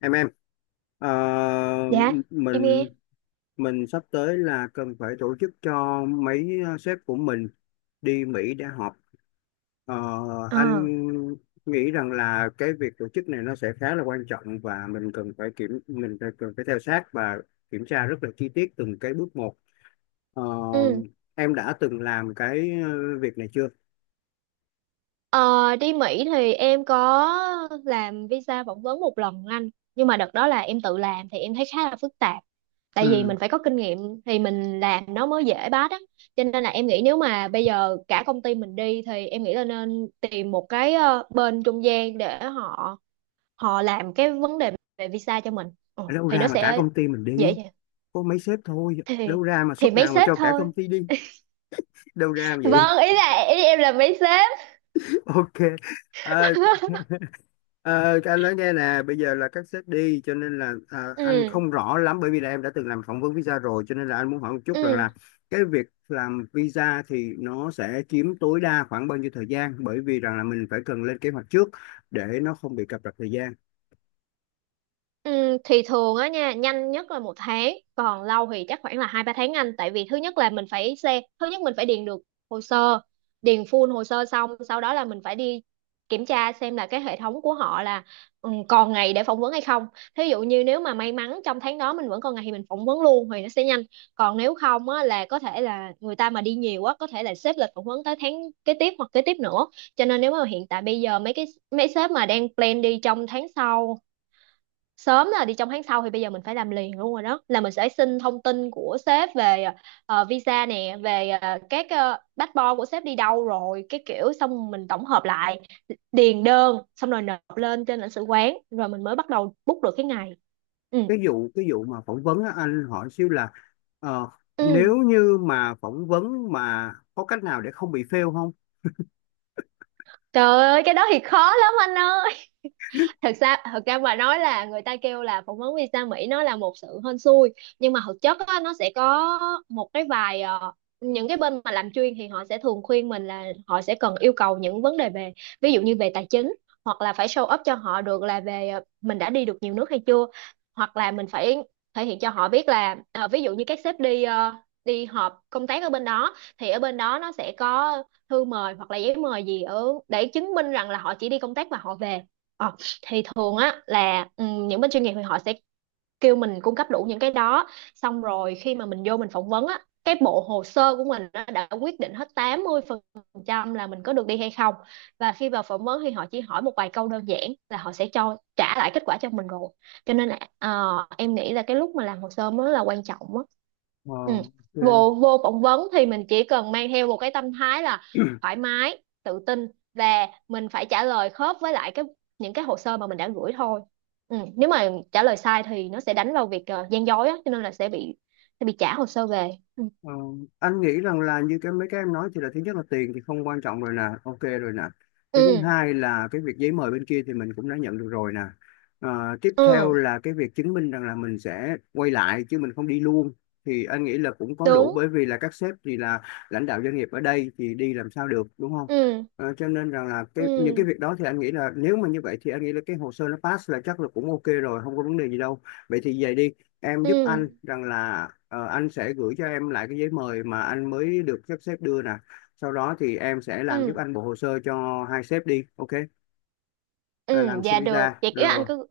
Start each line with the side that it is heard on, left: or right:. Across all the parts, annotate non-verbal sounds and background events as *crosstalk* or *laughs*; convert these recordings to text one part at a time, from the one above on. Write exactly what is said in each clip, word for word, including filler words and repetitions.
left: em em ờ,
right: Dạ,
left: m-
right: em nghe.
left: mình mình sắp tới là cần phải tổ chức cho mấy ờ, sếp của mình đi Mỹ để họp. Ờ,
right: Ờ,
left: anh nghĩ rằng là cái việc tổ chức này nó sẽ khá là quan trọng, và mình cần phải kiểm mình phải, cần phải theo sát và kiểm tra rất là chi tiết từng cái bước một. Ờ,
right: Ừ.
left: em đã từng làm cái ờ, việc này chưa?
right: Ờ, Đi Mỹ thì em có làm visa phỏng vấn một lần anh. Nhưng mà đợt đó là em tự làm thì em thấy khá là phức tạp. Tại vì
left: Ừ.
right: mình phải có kinh nghiệm thì mình làm nó mới dễ bắt á. Cho nên là em nghĩ nếu mà bây giờ cả công ty mình đi thì em nghĩ là nên tìm một cái ờ, bên trung gian để họ họ làm cái vấn đề về visa cho mình. Ừ,
left: Đâu
right: thì
left: ra
right: nó
left: mà cả
right: sẽ
left: công ty mình
right: dễ
left: đi,
right: dàng.
left: có mấy sếp thôi?
right: Thì
left: Đâu ra mà
right: thì
left: suất
right: mấy
left: nào mà
right: sếp
left: cho cả
right: thôi.
left: công ty đi? Đâu ra mà vậy?
right: Vâng, ý là ý em là mấy sếp.
left: Ok. Ờ,
right: *laughs*
left: ờ, anh nói nghe nè, bây giờ là các sếp đi, cho nên là ờ, anh
right: Ừ.
left: không rõ lắm, bởi vì là em đã từng làm phỏng vấn visa rồi, cho nên là anh muốn hỏi một chút rằng
right: Ừ,
left: là cái việc làm visa thì nó sẽ chiếm tối đa khoảng bao nhiêu thời gian, bởi vì rằng là mình phải cần lên kế hoạch trước để nó không bị cập rập thời gian.
right: ừ, thì thường á nha, nhanh nhất là một tháng, còn lâu thì chắc khoảng là hai ba tháng anh. Tại vì thứ nhất là mình phải xem, thứ nhất mình phải điền được hồ sơ, điền full hồ sơ, xong sau đó là mình phải đi kiểm tra xem là cái hệ thống của họ là ừ, còn ngày để phỏng vấn hay không. Thí dụ như nếu mà may mắn trong tháng đó mình vẫn còn ngày thì mình phỏng vấn luôn thì nó sẽ nhanh, còn nếu không á là có thể là người ta mà đi nhiều quá, có thể là xếp lịch phỏng vấn tới tháng kế tiếp hoặc kế tiếp nữa. Cho nên nếu mà hiện tại bây giờ mấy cái mấy sếp mà đang plan đi trong tháng sau, sớm là đi trong tháng sau thì bây giờ mình phải làm liền luôn rồi. Đó là mình sẽ xin thông tin của sếp về ờ, visa nè, về ờ, các uh, passport của sếp đi đâu rồi cái kiểu, xong mình tổng hợp lại, điền đơn xong rồi nộp lên trên lãnh sự quán rồi mình mới bắt đầu book được cái ngày. ừ
left: Cái vụ cái vụ mà phỏng vấn á, anh hỏi xíu là ờ,
right: ừ
left: nếu như mà phỏng vấn mà có cách nào để không bị fail không?
right: Trời ơi, cái đó thì khó lắm anh ơi. Thật ra thật ra mà nói là người ta kêu là phỏng vấn visa Mỹ nó là một sự hên xui. Nhưng mà thực chất á, nó sẽ có một cái vài ờ, những cái bên mà làm chuyên thì họ sẽ thường khuyên mình là họ sẽ cần yêu cầu những vấn đề về ví dụ như về tài chính, hoặc là phải show up cho họ được là về ờ, mình đã đi được nhiều nước hay chưa, hoặc là mình phải thể hiện cho họ biết là ờ, ví dụ như các sếp đi ờ, đi họp công tác ở bên đó thì ở bên đó nó sẽ có thư mời hoặc là giấy mời gì ở để chứng minh rằng là họ chỉ đi công tác và họ về. Ờ, thì thường á là ừ, những bên chuyên nghiệp thì họ sẽ kêu mình cung cấp đủ những cái đó. Xong rồi khi mà mình vô mình phỏng vấn á, cái bộ hồ sơ của mình á, đã quyết định hết tám mươi phần trăm là mình có được đi hay không. Và khi vào phỏng vấn thì họ chỉ hỏi một vài câu đơn giản là họ sẽ cho trả lại kết quả cho mình rồi. Cho nên là ờ, em nghĩ là cái lúc mà làm hồ sơ mới là quan trọng á.
left: Ờ,
right: Ừ.
left: ok.
right: vô vô phỏng vấn thì mình chỉ cần mang theo một cái tâm thái là thoải mái tự tin, và mình phải trả lời khớp với lại cái những cái hồ sơ mà mình đã gửi thôi. Ừ. Nếu mà trả lời sai thì nó sẽ đánh vào việc ờ, gian dối á, cho nên là sẽ bị sẽ bị trả hồ sơ về. ừ
left: Ờ, anh nghĩ rằng là như cái mấy cái em nói thì là thứ nhất là tiền thì không quan trọng rồi nè, ok rồi nè. Cái thứ
right: ừ
left: hai là cái việc giấy mời bên kia thì mình cũng đã nhận được rồi nè. Ờ, tiếp
right: ừ,
left: theo là cái việc chứng minh rằng là mình sẽ quay lại chứ mình không đi luôn. Thì anh nghĩ là cũng có đủ,
right: đúng.
left: bởi vì là các sếp thì là lãnh đạo doanh nghiệp ở đây thì đi làm sao được đúng không?
right: ừ
left: Ờ, cho nên rằng là cái những cái
right: ừ
left: việc đó thì anh nghĩ là nếu mà như vậy thì anh nghĩ là cái hồ sơ nó pass là chắc là cũng ok rồi, không có vấn đề gì đâu. Vậy thì về đi, em
right: ừ
left: giúp anh rằng là ờ, anh sẽ gửi cho em lại cái giấy mời mà anh mới được sắp xếp đưa nè, sau đó thì em sẽ làm giúp
right: ừ
left: anh bộ hồ sơ cho hai sếp đi, ok?
right: Ừ,
left: À, làm xin
right: dạ được,
left: visa
right: vậy kiểu anh
left: rồi,
right: cứ.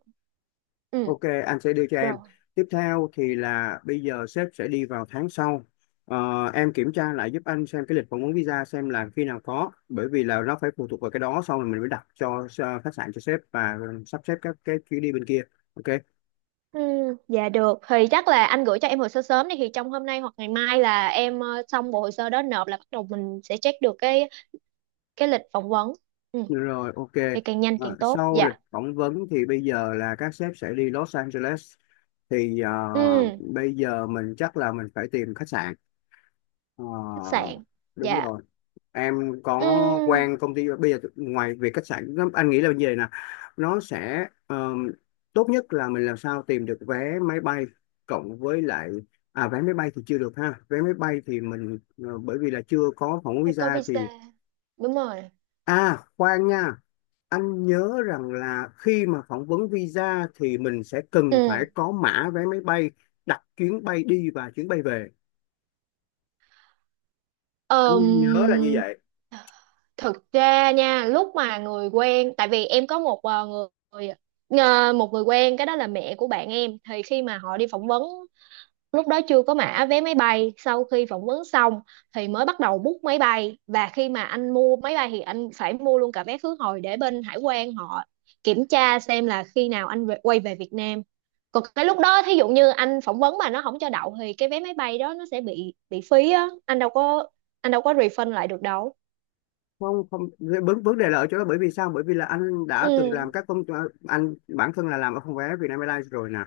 right: Ừ,
left: ok, anh sẽ đưa cho em.
right: rồi.
left: Tiếp theo thì là bây giờ sếp sẽ đi vào tháng sau. Ờ, em kiểm tra lại giúp anh xem cái lịch phỏng vấn visa xem là khi nào có, bởi vì là nó phải phụ thuộc vào cái đó, xong rồi mình mới đặt cho ờ, khách sạn cho sếp và sắp xếp các cái chuyến đi bên kia, ok.
right: Ừ, dạ được, thì chắc là anh gửi cho em hồ sơ sớm đi, thì trong hôm nay hoặc ngày mai là em ờ, xong bộ hồ sơ đó, nộp là bắt đầu mình sẽ check được cái cái lịch phỏng vấn. Ừ,
left: Rồi, ok.
right: thì càng nhanh
left: À,
right: càng tốt
left: sau lịch
right: dạ.
left: phỏng vấn thì bây giờ là các sếp sẽ đi Los Angeles. Thì à,
right: Ừ,
left: bây giờ mình chắc là mình phải tìm khách sạn. Ờ,
right: khách sạn.
left: đúng
right: Dạ.
left: rồi. Em có
right: Ừ,
left: quen công ty bây giờ ngoài việc khách sạn nó- anh nghĩ là như vậy nè. Nó sẽ ờ, tốt nhất là mình làm sao tìm được vé máy bay cộng với lại à vé máy bay thì chưa được ha. Vé máy bay thì mình ờ, bởi vì là chưa có phỏng vấn
right: phải có
left: visa
right: visa,
left: thì
right: đúng rồi.
left: à khoan nha. Anh nhớ rằng là khi mà phỏng vấn visa thì mình sẽ cần phải
right: Ừ.
left: có mã vé máy bay, đặt chuyến bay đi và chuyến bay về.
right: Ờm,
left: Anh nhớ là như vậy.
right: thực ra nha, lúc mà người quen, tại vì em có một ờ, người ờ, một người quen, cái đó là mẹ của bạn em, thì khi mà họ đi phỏng vấn lúc đó chưa có mã vé máy bay, sau khi phỏng vấn xong thì mới bắt đầu book máy bay. Và khi mà anh mua máy bay thì anh phải mua luôn cả vé khứ hồi để bên hải quan họ kiểm tra xem là khi nào anh về- quay về Việt Nam. Còn cái lúc đó thí dụ như anh phỏng vấn mà nó không cho đậu thì cái vé máy bay đó nó sẽ bị bị phí á, anh đâu có, anh đâu có refund lại được đâu.
left: Không không vấn vấn đề là ở chỗ đó, bởi vì sao, bởi vì là anh
right: Ừ.
left: đã từng làm các công anh bản thân là làm ở phòng vé Vietnam Airlines rồi nè,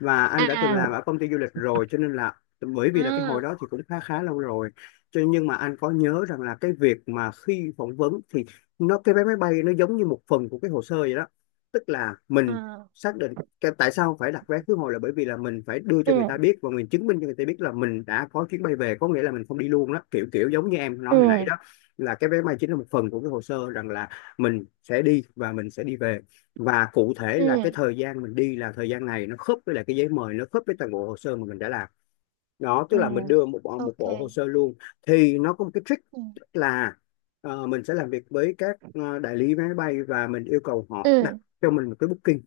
left: và anh đã từng làm
right: À
left: ở công ty du lịch rồi, cho nên là bởi vì là cái hồi
right: à
left: đó thì cũng khá khá lâu rồi, cho nên- nhưng mà anh có nhớ rằng là cái việc mà khi phỏng vấn thì nó cái vé máy bay nó giống như một phần của cái hồ sơ vậy đó. Tức là mình
right: à.
left: xác định cái tại sao phải đặt vé khứ hồi là bởi vì là mình phải đưa cho người ta
right: Ừ.
left: biết, và mình chứng minh cho người ta biết là mình đã có chuyến bay về, có nghĩa là mình không đi luôn đó, kiểu kiểu giống như em nói
right: ừ
left: hồi nãy đó, là cái vé máy chính là một phần của cái hồ sơ, rằng là mình sẽ đi và mình sẽ đi về, và cụ thể là cái
right: ừ
left: thời gian mình đi là thời gian này nó khớp với lại cái giấy mời, nó khớp với toàn bộ hồ sơ mà mình đã làm đó, tức
right: ừ
left: là mình đưa một bộ, một
right: Ok.
left: bộ hồ sơ luôn. Thì nó có một cái trick,
right: ừ
left: tức là ờ, mình sẽ làm việc với các ờ, đại lý vé máy bay, và mình yêu cầu họ
right: ừ
left: đặt cho mình một cái booking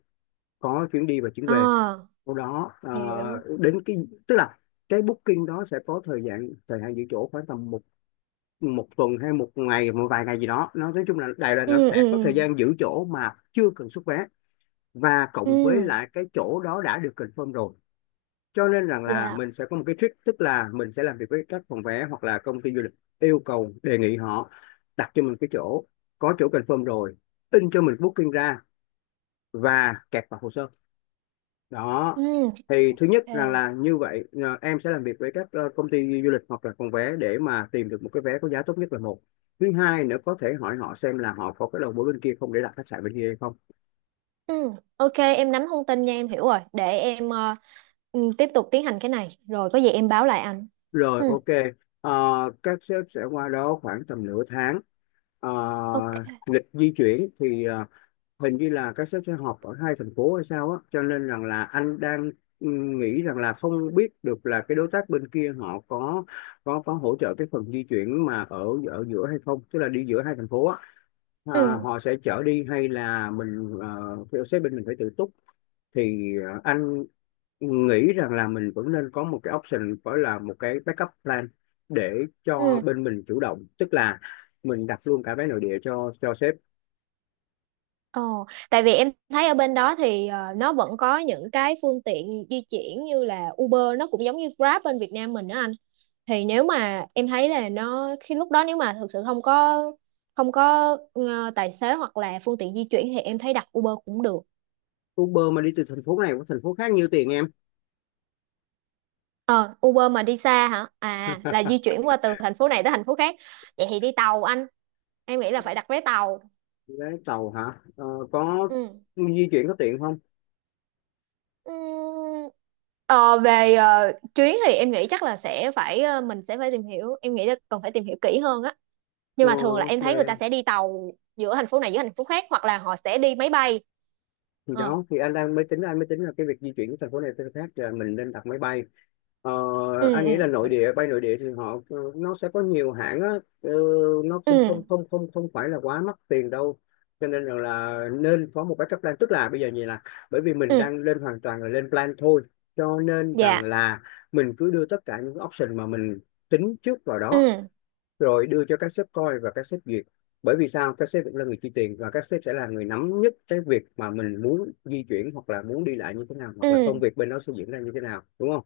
left: có chuyến đi và chuyến về,
right: À,
left: sau đó ờ,
right: hiểu.
left: đến cái tức là cái booking đó sẽ có thời gian thời hạn giữ chỗ khoảng tầm một một tuần hay một ngày một vài ngày gì đó, nó nói chung là Đài Loan nó
right: ừ ừ
left: sẽ có thời gian giữ chỗ mà chưa cần xuất vé, và
right: ừ
left: cộng với
right: Ừ.
left: lại cái chỗ đó đã được confirm rồi. Cho nên rằng là
right: Dạ.
left: mình sẽ có một cái trick, tức là mình sẽ làm việc với các phòng vé hoặc là công ty du lịch, yêu cầu đề nghị họ đặt cho mình cái chỗ, có chỗ confirm rồi, in cho mình booking ra và kẹp vào hồ sơ đó.
right: Ừ,
left: Thì thứ nhất rằng là
right: ok.
left: như vậy à, em sẽ làm việc với các ờ, công ty du lịch hoặc là phòng vé để mà tìm được một cái vé có giá tốt nhất là một, thứ hai nữa có thể hỏi họ xem là họ có cái đầu mối bên kia không, để đặt khách sạn bên kia hay không,
right: Ừ, ok, em nắm thông tin nha, em hiểu rồi, để em ờ, ừ, tiếp tục tiến hành cái này rồi có gì em báo lại anh.
left: rồi
right: Ừ,
left: ok. Ờ, các sếp sẽ qua đó khoảng tầm nửa tháng. Ờ,
right: ok.
left: lịch di chuyển thì ờ, hình như là các sếp sẽ họp ở hai thành phố hay sao á, cho nên rằng là anh đang ừ, nghĩ rằng là không biết được là cái đối tác bên kia họ có có có hỗ trợ cái phần di chuyển mà ở ở giữa hay không, tức là đi giữa hai thành phố á, à,
right: ừ
left: họ sẽ chở đi hay là mình ờ, theo sếp bên mình phải tự túc. Thì ờ, anh nghĩ rằng là mình vẫn nên có một cái option, gọi là một cái backup plan để cho
right: ừ
left: bên mình chủ động, tức là mình đặt luôn cả vé nội địa cho cho sếp.
right: Ồ, tại vì em thấy ở bên đó thì ờ, nó vẫn có những cái phương tiện di chuyển như là Uber, nó cũng giống như Grab bên Việt Nam mình đó anh. Thì nếu mà em thấy là nó khi lúc đó nếu mà thực sự không có không có ờ, tài xế hoặc là phương tiện di chuyển thì em thấy đặt Uber cũng được.
left: Uber mà đi từ thành phố này qua thành phố khác nhiêu tiền em?
right: Ờ, Uber mà đi xa hả? À, là di chuyển qua từ thành phố này tới thành phố khác. Vậy thì đi tàu anh. Em nghĩ là phải đặt vé tàu.
left: Vé tàu hả? Ờ, có
right: Ừ.
left: di chuyển có tiện không?
right: Ừm, ờ, về ờ, chuyến thì em nghĩ chắc là sẽ phải ờ, mình sẽ phải tìm hiểu. Em nghĩ là cần phải tìm hiểu kỹ hơn á. Nhưng
left: Ờ,
right: mà thường là
left: ok.
right: em thấy người ta sẽ đi tàu giữa thành phố này giữa thành phố khác, hoặc là họ sẽ đi máy bay.
left: Thì
right: Ờ.
left: đó thì anh đang mới tính, anh mới tính là cái việc di chuyển của thành phố này tới khác là mình nên đặt máy bay. Ờ,
right: Ừ
left: anh nghĩ là
right: ừ
left: nội địa, bay nội địa thì họ ờ, nó sẽ có nhiều hãng á. ờ, nó không không
right: ừ
left: không không không phải là quá mắc tiền đâu, cho nên rằng là nên có một backup plan, tức là bây giờ như là bởi vì mình
right: ừ
left: đang lên hoàn toàn là lên plan thôi, cho nên rằng
right: Dạ.
left: là mình cứ đưa tất cả những option mà mình tính trước vào đó,
right: Ừ
left: rồi đưa cho các sếp coi và các sếp duyệt, bởi vì sao, các sếp vẫn là người chi tiền, và các sếp sẽ là người nắm nhất cái việc mà mình muốn di chuyển hoặc là muốn đi lại như thế nào, hoặc là công
right: ừ
left: việc bên đó sẽ diễn ra như thế nào đúng không.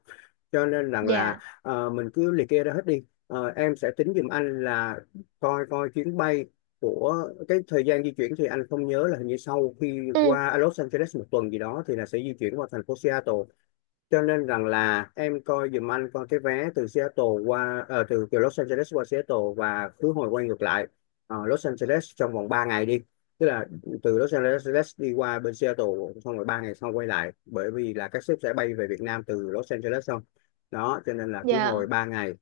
left: Cho nên rằng là
right: Dạ.
left: ờ, mình cứ liệt kê ra hết đi. Ờ, em sẽ tính giùm anh là coi coi chuyến bay của cái thời gian di chuyển thì anh không nhớ là hình như sau khi
right: Ừ.
left: qua Los Angeles một tuần gì đó thì là sẽ di chuyển qua thành phố Seattle. Cho nên rằng là em coi giùm anh coi cái vé từ Seattle qua ờ, từ từ Los Angeles qua Seattle và khứ hồi quay ngược lại Ờ, Los Angeles trong vòng ba ngày đi, tức là từ Los Angeles đi qua bên Seattle, xong rồi ba ngày sau quay lại, bởi vì là các sếp sẽ bay về Việt Nam từ Los Angeles xong đó, cho nên là khứ hồi
right: Dạ.
left: ba ngày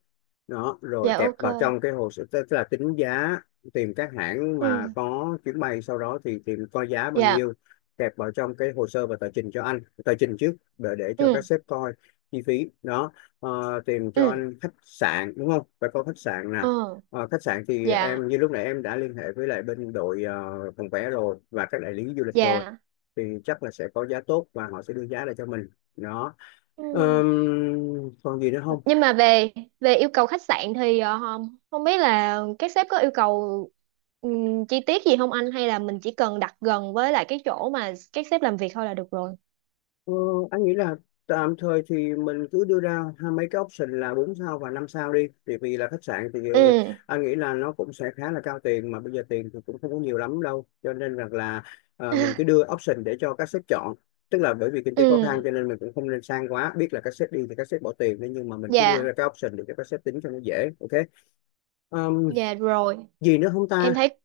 left: đó, rồi
right: Dạ
left: kẹp
right: ok.
left: vào trong cái hồ sơ, tức là tính giá, tìm các hãng
right: Ừ.
left: mà có chuyến bay, sau đó thì tìm coi giá bao
right: Dạ.
left: nhiêu, kẹp vào trong cái hồ sơ và tờ trình cho anh, tờ trình trước để để cho các
right: Ừ
left: sếp coi chi phí đó. Ờ, tìm cho
right: ừ
left: anh khách sạn đúng không, phải có khách sạn nè.
right: Ờ.
left: Ờ, khách sạn thì
right: Dạ.
left: em như lúc nãy em đã liên hệ với lại bên đội ờ, phòng vé rồi và các đại lý du lịch rồi,
right: Dạ.
left: thì chắc là sẽ có giá tốt và họ sẽ đưa giá lại cho mình đó.
right: Ừ.
left: Ờm, còn gì nữa không?
right: Nhưng mà về về yêu cầu khách sạn thì ờ, không không biết là các sếp có yêu cầu ừm, chi tiết gì không anh, hay là mình chỉ cần đặt gần với lại cái chỗ mà các sếp làm việc thôi là được rồi.
left: Ờ, anh nghĩ là tạm thời thì mình cứ đưa ra hai mấy cái option là bốn sao và năm sao đi, thì vì là khách sạn thì ờ,
right: Ừ.
left: anh nghĩ là nó cũng sẽ khá là cao tiền, mà bây giờ tiền thì cũng không có nhiều lắm đâu, cho nên rằng là ờ, mình cứ
right: *laughs*
left: đưa option để cho các sếp chọn, tức là bởi vì kinh
right: Ừ.
left: tế khó khăn cho nên mình cũng không nên sang quá, biết là các sếp đi thì các sếp bỏ tiền đấy, nhưng mà mình cứ đưa
right: Dạ.
left: ra cái option để cho các sếp tính cho nó dễ, ok. Ờm,
right: Dạ rồi.
left: gì nữa không
right: em
left: ta?
right: thấy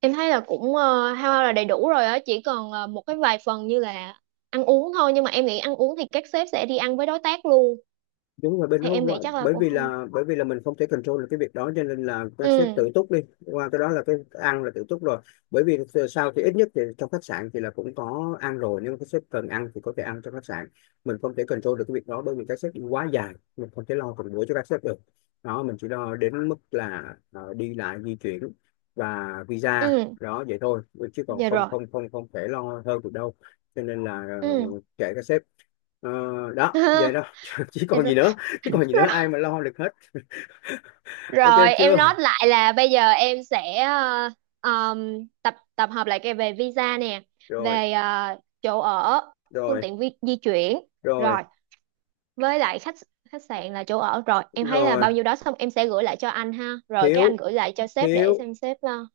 right: em thấy là cũng ờ, hao hao là đầy đủ rồi á, chỉ còn ờ, một cái vài phần như là ăn uống thôi, nhưng mà em nghĩ ăn uống thì các sếp sẽ đi ăn với đối tác luôn.
left: Đúng rồi, bên
right: Thì
left: đó
right: em nghĩ
left: qua-
right: chắc là
left: bởi
right: cũng
left: vì
right: không.
left: là bởi vì là mình không thể control được cái việc đó, cho nên là nó
right: ừ
left: sẽ tự túc đi, qua cái đó là cái ăn là tự túc rồi, bởi vì sao thì ít nhất thì trong khách sạn thì là cũng có ăn rồi, nhưng mà cái sếp cần ăn thì có thể ăn trong khách sạn. Mình không thể control được cái việc đó, bởi vì các sếp đi quá dài, mình không thể lo từng buổi cho các sếp được đó, mình chỉ lo đến mức là ờ, đi lại di chuyển và visa
right: ừ
left: đó vậy thôi, chứ còn
right: Dạ
left: không
right: rồi.
left: không không không thể lo hơn được đâu, cho nên là
right: Ừ.
left: ờ, kệ các sếp. Ờ, đó vậy đó
right: *laughs*
left: *laughs* chứ
right: Dạ
left: còn
right: rồi.
left: gì nữa, chứ còn gì nữa, ai mà lo được hết. Ok
right: Rồi, em
left: chưa?
right: nói lại là bây giờ em sẽ ờ, um, tập tập hợp lại cái về visa nè,
left: Rồi.
right: về ờ, chỗ ở, phương
left: Rồi.
right: tiện vi, di chuyển,
left: Rồi.
right: rồi với lại khách khách sạn là chỗ ở rồi. Em thấy là
left: Rồi.
right: bao nhiêu đó, xong em sẽ gửi lại cho anh ha, rồi cái anh
left: Thiếu
right: gửi lại cho sếp để
left: thiếu
right: xem sếp lo.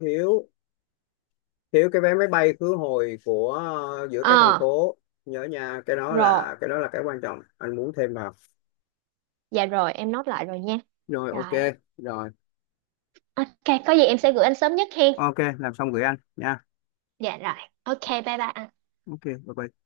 left: thiếu Thiếu cái vé máy bay khứ hồi của ờ, giữa các thành
right: Ờ
left: phố, nhớ nha, cái đó
right: rồi,
left: là cái đó là cái quan trọng anh muốn thêm vào.
right: dạ rồi, em nốt lại rồi nha.
left: Rồi, ok.
right: Rồi,
left: Rồi,
right: ok, có gì em sẽ gửi anh sớm nhất hen.
left: ok, làm xong gửi anh nha.
right: Dạ rồi, ok, bye bye anh.
left: Ok, bye bye.